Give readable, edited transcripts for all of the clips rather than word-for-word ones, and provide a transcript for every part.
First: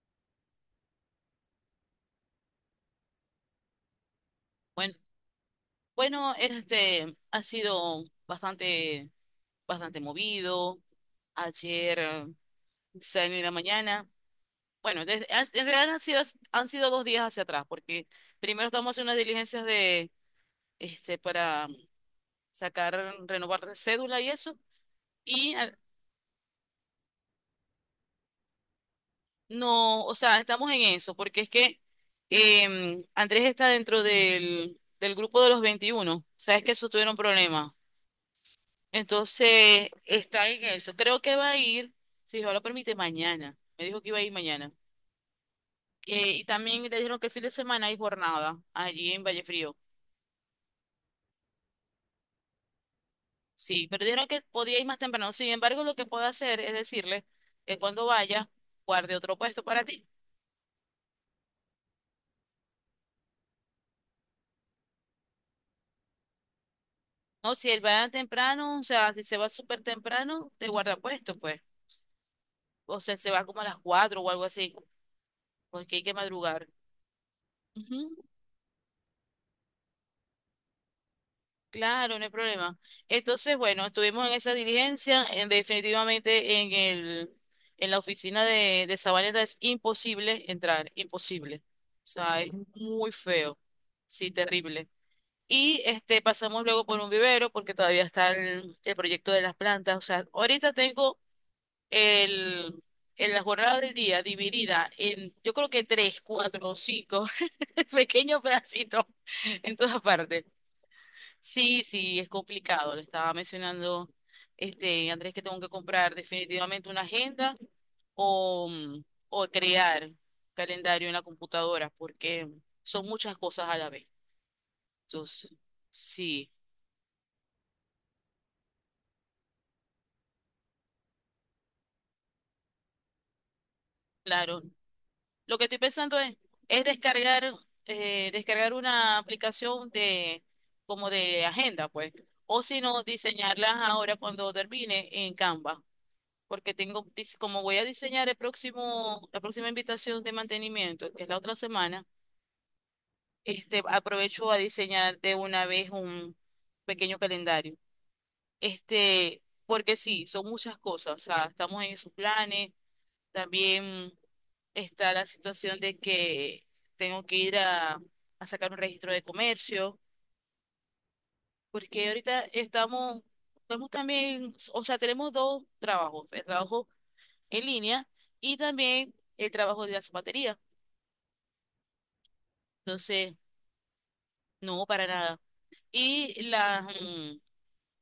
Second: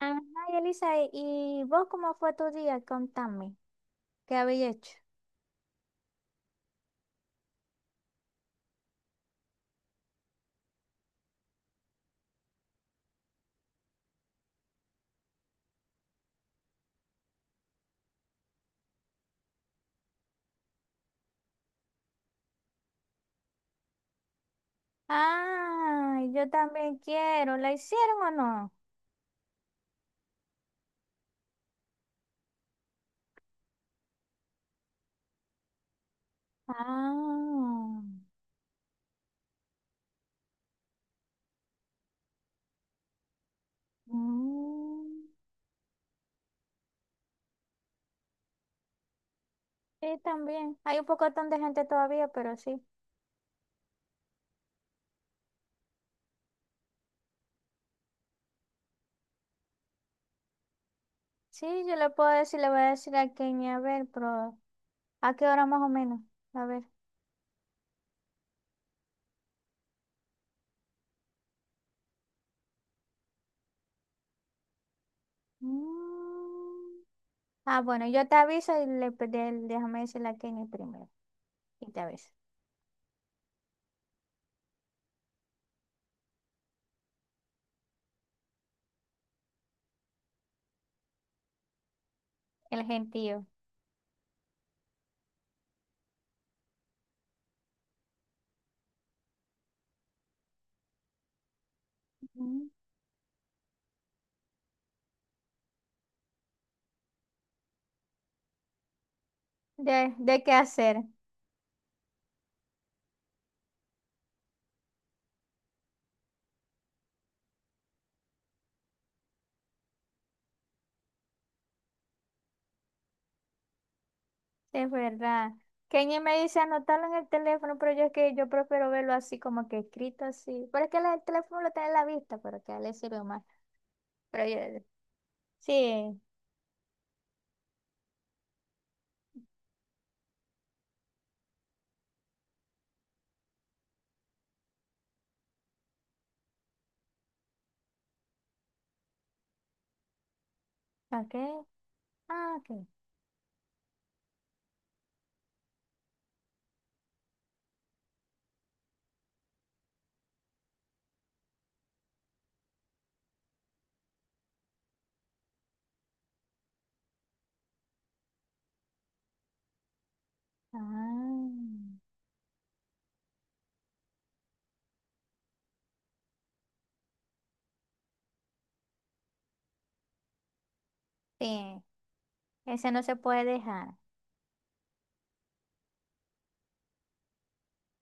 Ajá, Elisa, ¿y vos cómo fue tu día? Contame, ¿qué habéis hecho? Bueno, bueno, este ha sido bastante movido. Ayer salí de la mañana. Bueno, en realidad han sido dos días hacia atrás, porque primero estamos haciendo unas diligencias de, para sacar, renovar cédula y eso. Y Ah, yo también quiero. ¿La hicieron o no? no, o sea, estamos en eso, porque es que Andrés está dentro del grupo de los 21. Sabes que eso tuvieron problemas. Ah, Entonces, está en eso. Creo que va a ir, si Dios lo permite, mañana. Me dijo que iba a ir mañana. mm, Que, y también le dijeron que el fin de semana hay jornada allí en Vallefrío. sí, también. Hay un pocotón de gente todavía, pero sí. Sí, pero dijeron que podía ir más temprano. Sin embargo, lo que puedo hacer es decirle que cuando vaya, guarde otro puesto para ti. Sí, yo le puedo decir, le voy a decir a Kenny, a ver, pero ¿a qué hora más o menos? A ver. No, si él va temprano, o sea, si se va súper temprano, te guarda puesto, pues. O sea, se va como a las 4 o algo así, porque hay que madrugar. Mm. Ah, bueno, Ujú. yo te aviso y déjame decirle a Kenny primero. Y te Claro, no aviso. hay problema. Entonces, bueno, estuvimos en esa diligencia, definitivamente en en la oficina de Sabaneta es imposible entrar, imposible. O sea, es El muy gentío. feo, sí, terrible. Y pasamos luego por un vivero porque todavía está el proyecto de las plantas. O sea, ahorita tengo Ujú. el, en la jornada del día dividida en, yo creo que tres, cuatro o cinco pequeños pedacitos en todas De partes. qué hacer. Sí, sí, es complicado. Le estaba mencionando, Andrés, que tengo que comprar definitivamente una agenda o, mm, o crear calendario en la computadora, porque son muchas cosas a la vez. Es Entonces, verdad. Kenny me sí, dice anotarlo en el teléfono, pero yo es que yo prefiero verlo así como que escrito así. Pero es que el teléfono lo tiene en la vista, pero que a él le sirve más. Pero claro. yo, Lo que estoy pensando sí, es descargar, descargar una aplicación de, como de agenda, pues. O si no, diseñarlas ahora cuando termine en Canva. Porque tengo, como voy a diseñar la próxima invitación de mantenimiento, que ¿para es la qué? otra semana, Ah, ok. Aprovecho a diseñar de una vez un pequeño calendario. Este, porque sí, son muchas cosas, o sea, estamos en esos planes, también está la situación de que tengo que ir a sacar un registro de comercio, Ah, porque ahorita estamos también, o sea, tenemos dos trabajos, el trabajo en línea y también el trabajo de la zapatería. sí, ese no se Entonces, puede dejar. no, para nada. Y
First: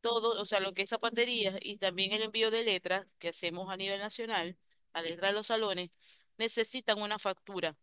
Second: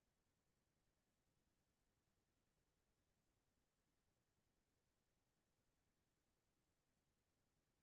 todo, o sea, lo que es zapatería y también el envío de letras que hacemos a nivel nacional, a letras de los salones, necesitan una factura.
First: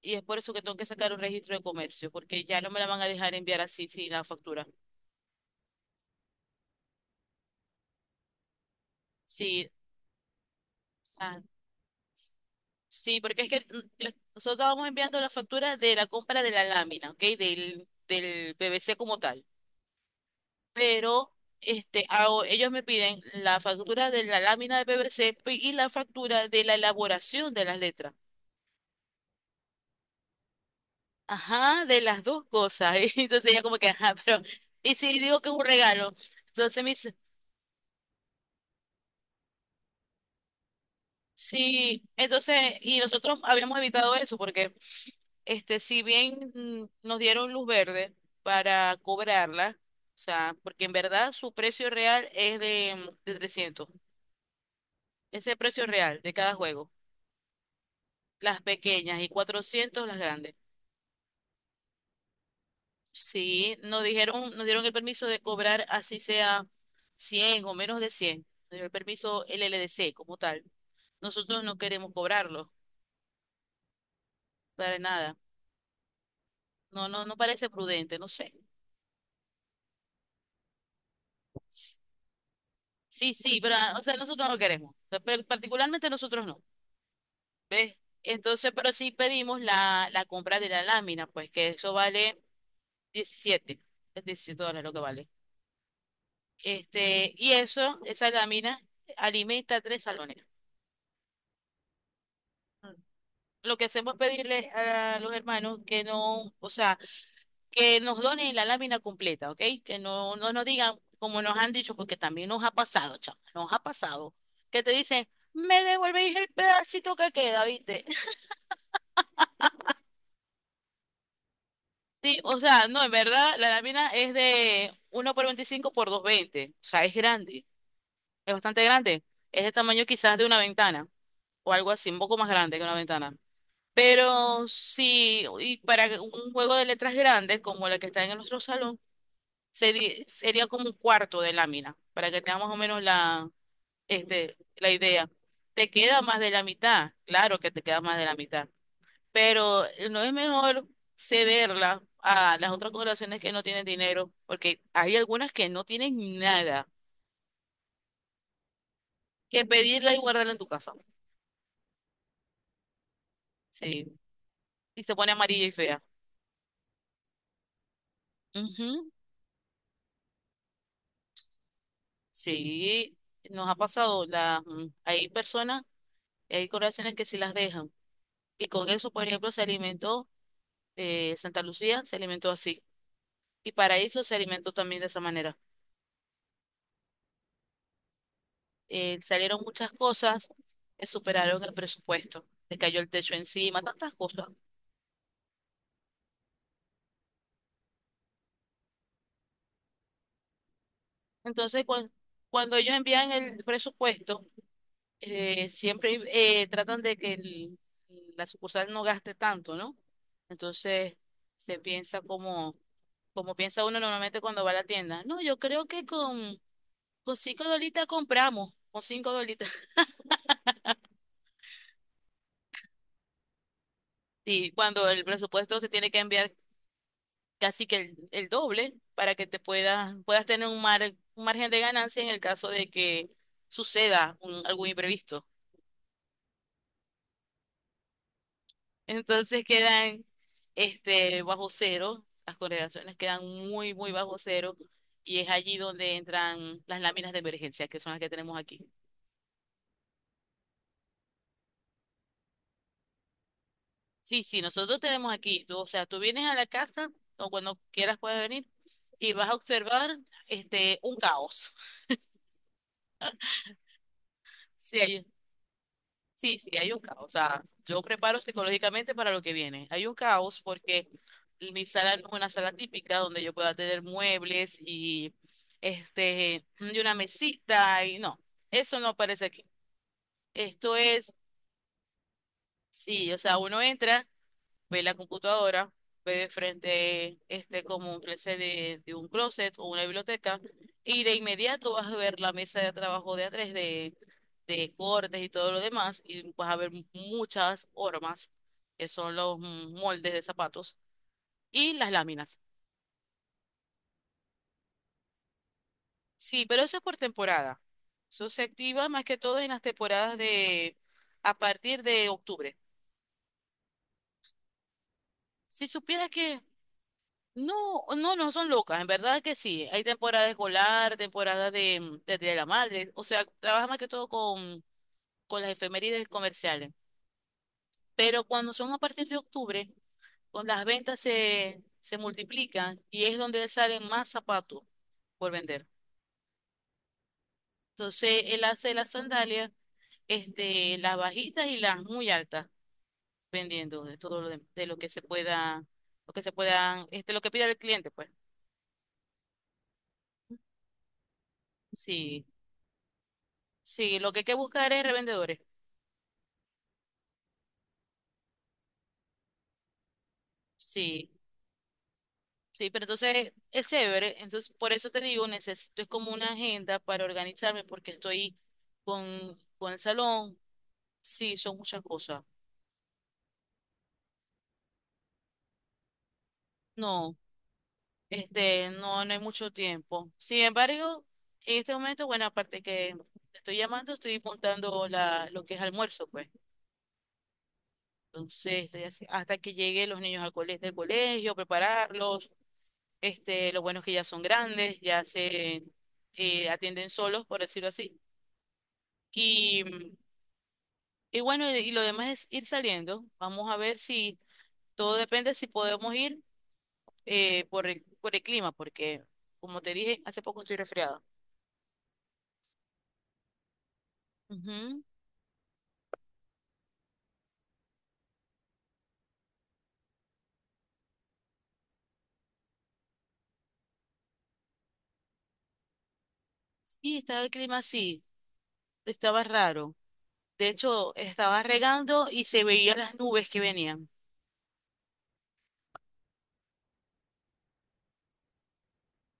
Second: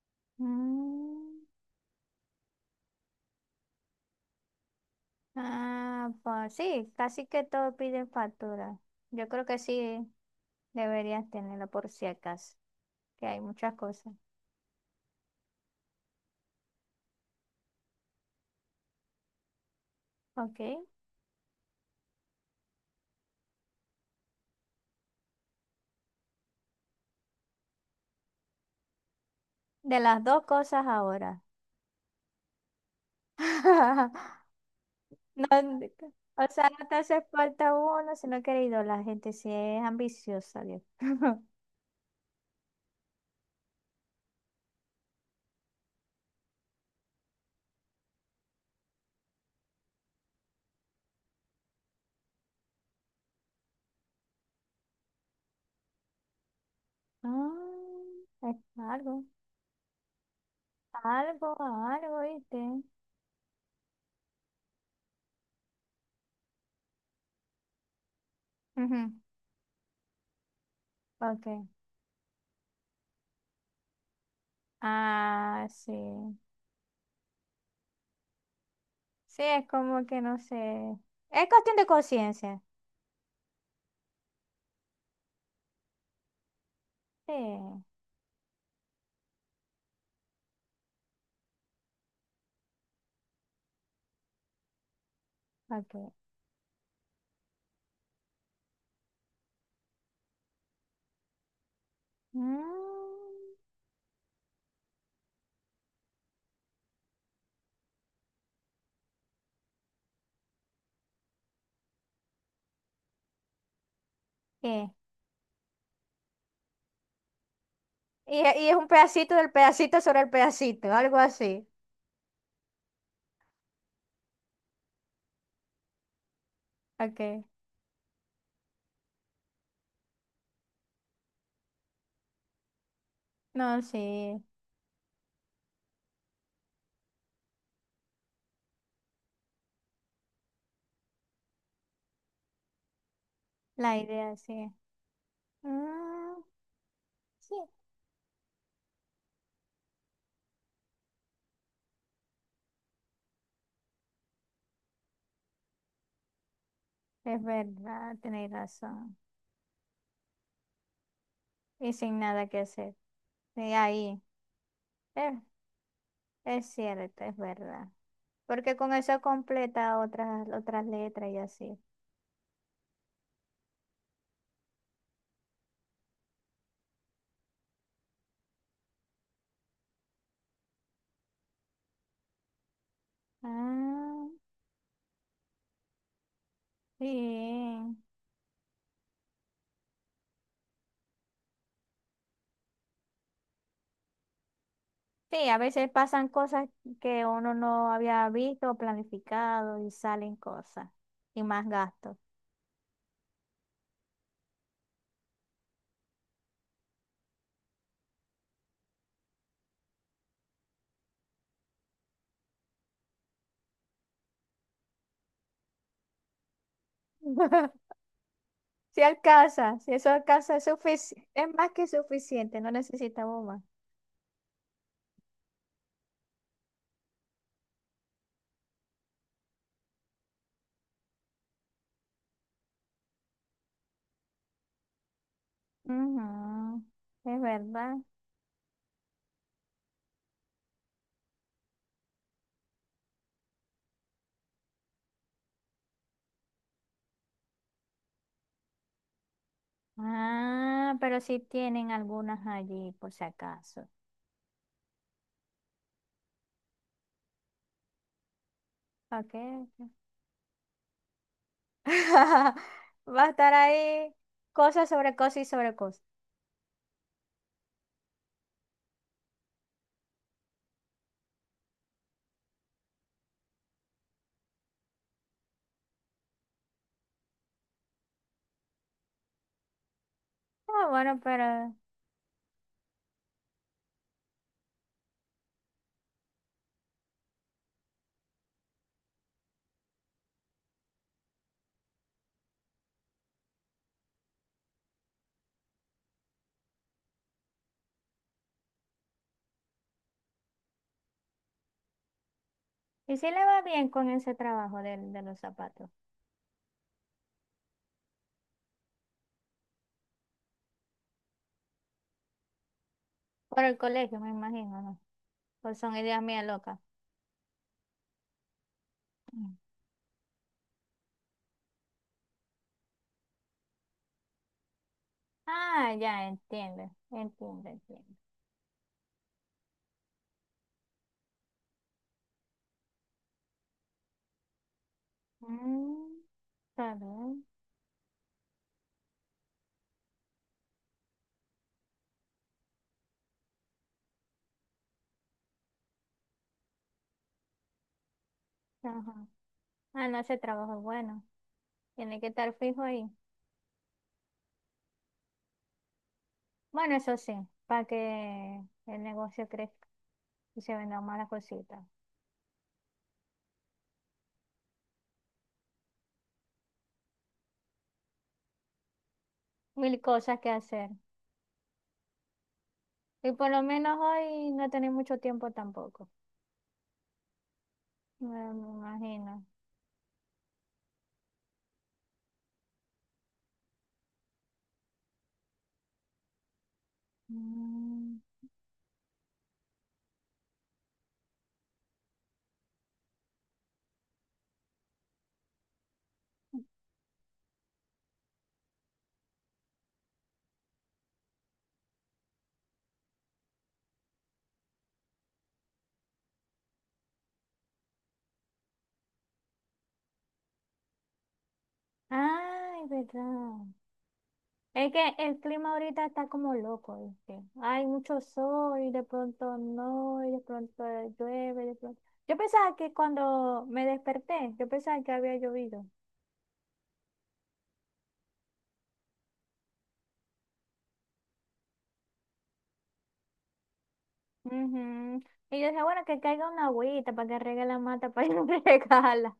Y es por eso que tengo que sacar un Mm. registro de comercio, porque ya no me la van a dejar enviar así sin la factura. Ah, pues sí, casi que todos piden factura. Yo creo que Sí, sí deberías ah, tenerlo por si acaso, sí, que hay porque es que muchas cosas. nosotros estábamos enviando la factura de la compra de la lámina, ¿ok? Del PVC como tal. Ok, Pero ellos me piden la factura de la lámina de PVC y la factura de la elaboración de las letras. de las dos cosas ahora. Ajá, de las dos cosas. Y entonces ella como que, ajá, pero, y si digo No, que es un regalo, o sea, entonces no me te dice, hace falta uno si no querido. La gente sí es ambiciosa, Dios. sí, entonces, y nosotros habíamos evitado eso porque, si bien nos dieron luz verde para cobrarla, o sea, porque en verdad su precio real es de 300. Ese precio real de cada juego. Ah, es Las pequeñas algo, y 400 las grandes. algo, algo, ¿viste? Sí, nos dijeron, nos dieron el permiso de cobrar así sea 100 o menos de 100. Nos dio el Ujú. permiso LLDC como tal. Nosotros Ok. no queremos cobrarlo para nada. Ah, sí. No, no, no parece prudente, no sé. Sí, es como que no sé. Es cuestión de conciencia. Sí, sí, pero ah, o sea, nosotros no queremos. Pero particularmente nosotros no. Sí, ¿Ves? Entonces, pero sí pedimos la compra de la lámina, pues que eso vale 17, es $17 lo que vale. ok. Este, y eso, esa lámina alimenta tres salones. Mm, Lo que hacemos es pedirle a los hermanos que no, o sea, que nos donen la lámina completa, ¿ok? Que no, no nos digan como nos han dicho, porque también nos ha pasado, chama, nos ha pasado, que te ¿Qué? dicen, me devolvéis el pedacito que queda, ¿viste? Y es un pedacito del pedacito sobre el pedacito, algo así. Sí, o sea, no, en verdad, la lámina es de 1 por 25 por 220, o sea, es Ok. grande, es bastante grande, es de tamaño quizás de una ventana, o algo así, un poco más grande que una ventana. No, sí. Pero sí, y para que un juego de letras grandes como la que está en nuestro salón, sería como un cuarto de lámina, para que tenga más o menos La idea, este, sí. la idea. Te queda más Mm, de la mitad, sí. claro que te queda más de la mitad, pero no es mejor cederla a las otras corporaciones que no tienen dinero, porque hay algunas que no tienen nada, Es verdad, tenéis razón. que pedirla y guardarla en tu casa. Y sin nada que hacer. Y Sí, ahí, y se pone eh, amarilla y fea. es cierto, es verdad. Porque con Ujú. eso completa otras, otras letras y así. Sí, nos ha pasado, hay personas, hay corporaciones que sí las dejan. Y con eso, por ejemplo, se alimentó Santa Lucía, se alimentó así. Y Paraíso Ah, se alimentó también de esa manera. bien. Salieron muchas cosas que superaron el presupuesto. Le cayó el techo encima, tantas cosas. Sí, a veces pasan cosas que uno no había visto o planificado y salen cosas. Y más Entonces, gastos. cuando ellos envían el presupuesto, eh, siempre tratan de que la sucursal no gaste tanto, ¿no? Entonces se piensa como, como piensa uno normalmente cuando va a la tienda. No, yo creo que con cinco dolitas compramos, Si con cinco dolitas. alcanza, si eso alcanza, es es más que suficiente, no necesitamos más. Y cuando el presupuesto se tiene que enviar casi que el doble para que te puedas tener un, mar, un margen de ganancia en el caso de que suceda algún imprevisto. Ujú. Es verdad. Entonces quedan bajo cero, las correlaciones quedan muy, muy bajo cero y es allí donde entran las láminas de emergencia, que son las que tenemos aquí. Ah, pero sí tienen algunas allí, por si acaso. Sí, sí, nosotros tenemos aquí, tú, o sea, tú vienes a la casa o cuando quieras puedes venir y Ok. vas a observar un caos. Va a estar ahí cosas sobre Sí, cosas y sobre cosas. sí, sí, hay un caos. O sea, yo preparo psicológicamente para lo que viene. Hay un caos porque mi sala no es una sala típica donde yo pueda tener muebles y este y una mesita y no, eso no aparece aquí. Ah, Esto bueno, es, pero... sí, o sea, uno entra, ve la computadora, ve de frente este como un closet de un closet o una biblioteca y de inmediato vas a ver la mesa de trabajo de A3 de cortes y todo lo demás, y vas a ver muchas hormas, que son los moldes de zapatos, y las láminas. ¿Y si le va bien con ese trabajo de los zapatos? Sí, pero eso es por temporada. Eso se activa más que todo en las temporadas de a partir de octubre. Por el colegio, me imagino, ¿no? Pues Si son ideas supieras mías que locas. no, no, no son locas, en verdad Mm. que sí. Hay temporada escolar, temporada de Día de la madre, o sea, trabaja más que todo con las Ah, ya, efemérides entiendo, comerciales. entiendo, entiendo. Pero cuando son a partir de octubre, con las ventas se multiplican y es donde salen más zapatos por vender. Mm, está bien. Entonces, él hace las sandalias, las bajitas y las muy altas, vendiendo de todo de lo que se pueda, lo que se puedan, este, lo que pida el cliente, pues. Ajá. Ah, no, ese trabajo es bueno. Tiene que Sí, estar fijo ahí. sí, lo que hay que buscar es revendedores. Bueno, eso sí, para que el negocio crezca y se vendrán más las Sí, cositas. sí, pero entonces es chévere. Entonces, por eso te digo, necesito, es como una agenda para organizarme porque estoy con Mil el cosas que salón. hacer. Sí, son muchas cosas. Y por lo menos hoy no tenéis mucho tiempo tampoco. No. Bueno, me Este, no, no hay imagino. mucho tiempo. Sin embargo, en este momento, bueno, aparte que te estoy llamando, estoy apuntando lo que es almuerzo, pues. Mm. Entonces, hasta que lleguen los niños al colegio, del colegio, prepararlos. Este, lo bueno es que ya son grandes, ya se atienden solos, por decirlo así. Y, y bueno, y lo demás es ir saliendo. Vamos a ver si todo depende si podemos ir por por el clima, porque como te dije, hace poco estoy resfriada. Ay, verdad. Es Ujú. que el clima ahorita está como loco, ¿viste? Hay mucho sol y de pronto no, y de pronto llueve, de pronto. Yo pensaba que cuando me desperté, yo pensaba que había llovido. Sí, estaba el clima así, estaba raro. De hecho, estaba regando y se veían las nubes que venían. Ujú. Y yo dije, bueno, que caiga una agüita para que riegue la mata, para que regala.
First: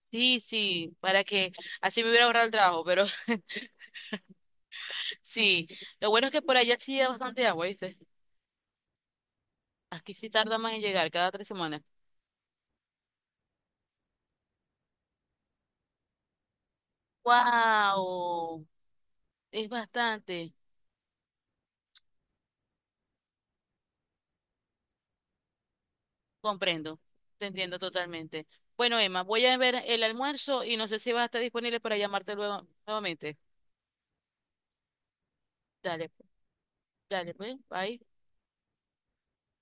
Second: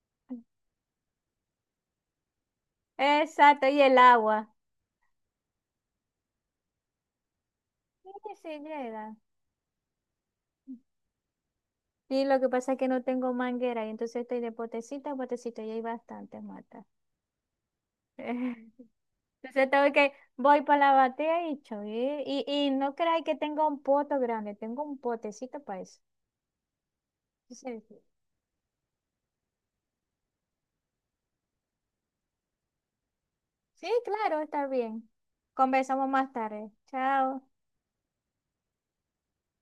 Sí, sí, para que así me hubiera ahorrado el trabajo, pero Exacto, y el agua. sí. Lo bueno es que por allá sí hay bastante agua, ¿viste? Sí, sí llega. Aquí sí tarda más en llegar, cada tres semanas. Sí, lo que pasa es que no tengo manguera y entonces estoy de potecita a potecita y hay bastantes matas. ¡Wow! Es Entonces tengo que, bastante. voy para la batea y cho, y no creáis que tengo un poto grande, tengo un potecito para eso. Comprendo, te entiendo Entonces, totalmente. Bueno, Emma, voy a ver el almuerzo y no sé si vas a estar disponible para llamarte luego nuevamente. sí, claro, está bien. Conversamos Dale, más tarde. dale, Chao. pues, bye.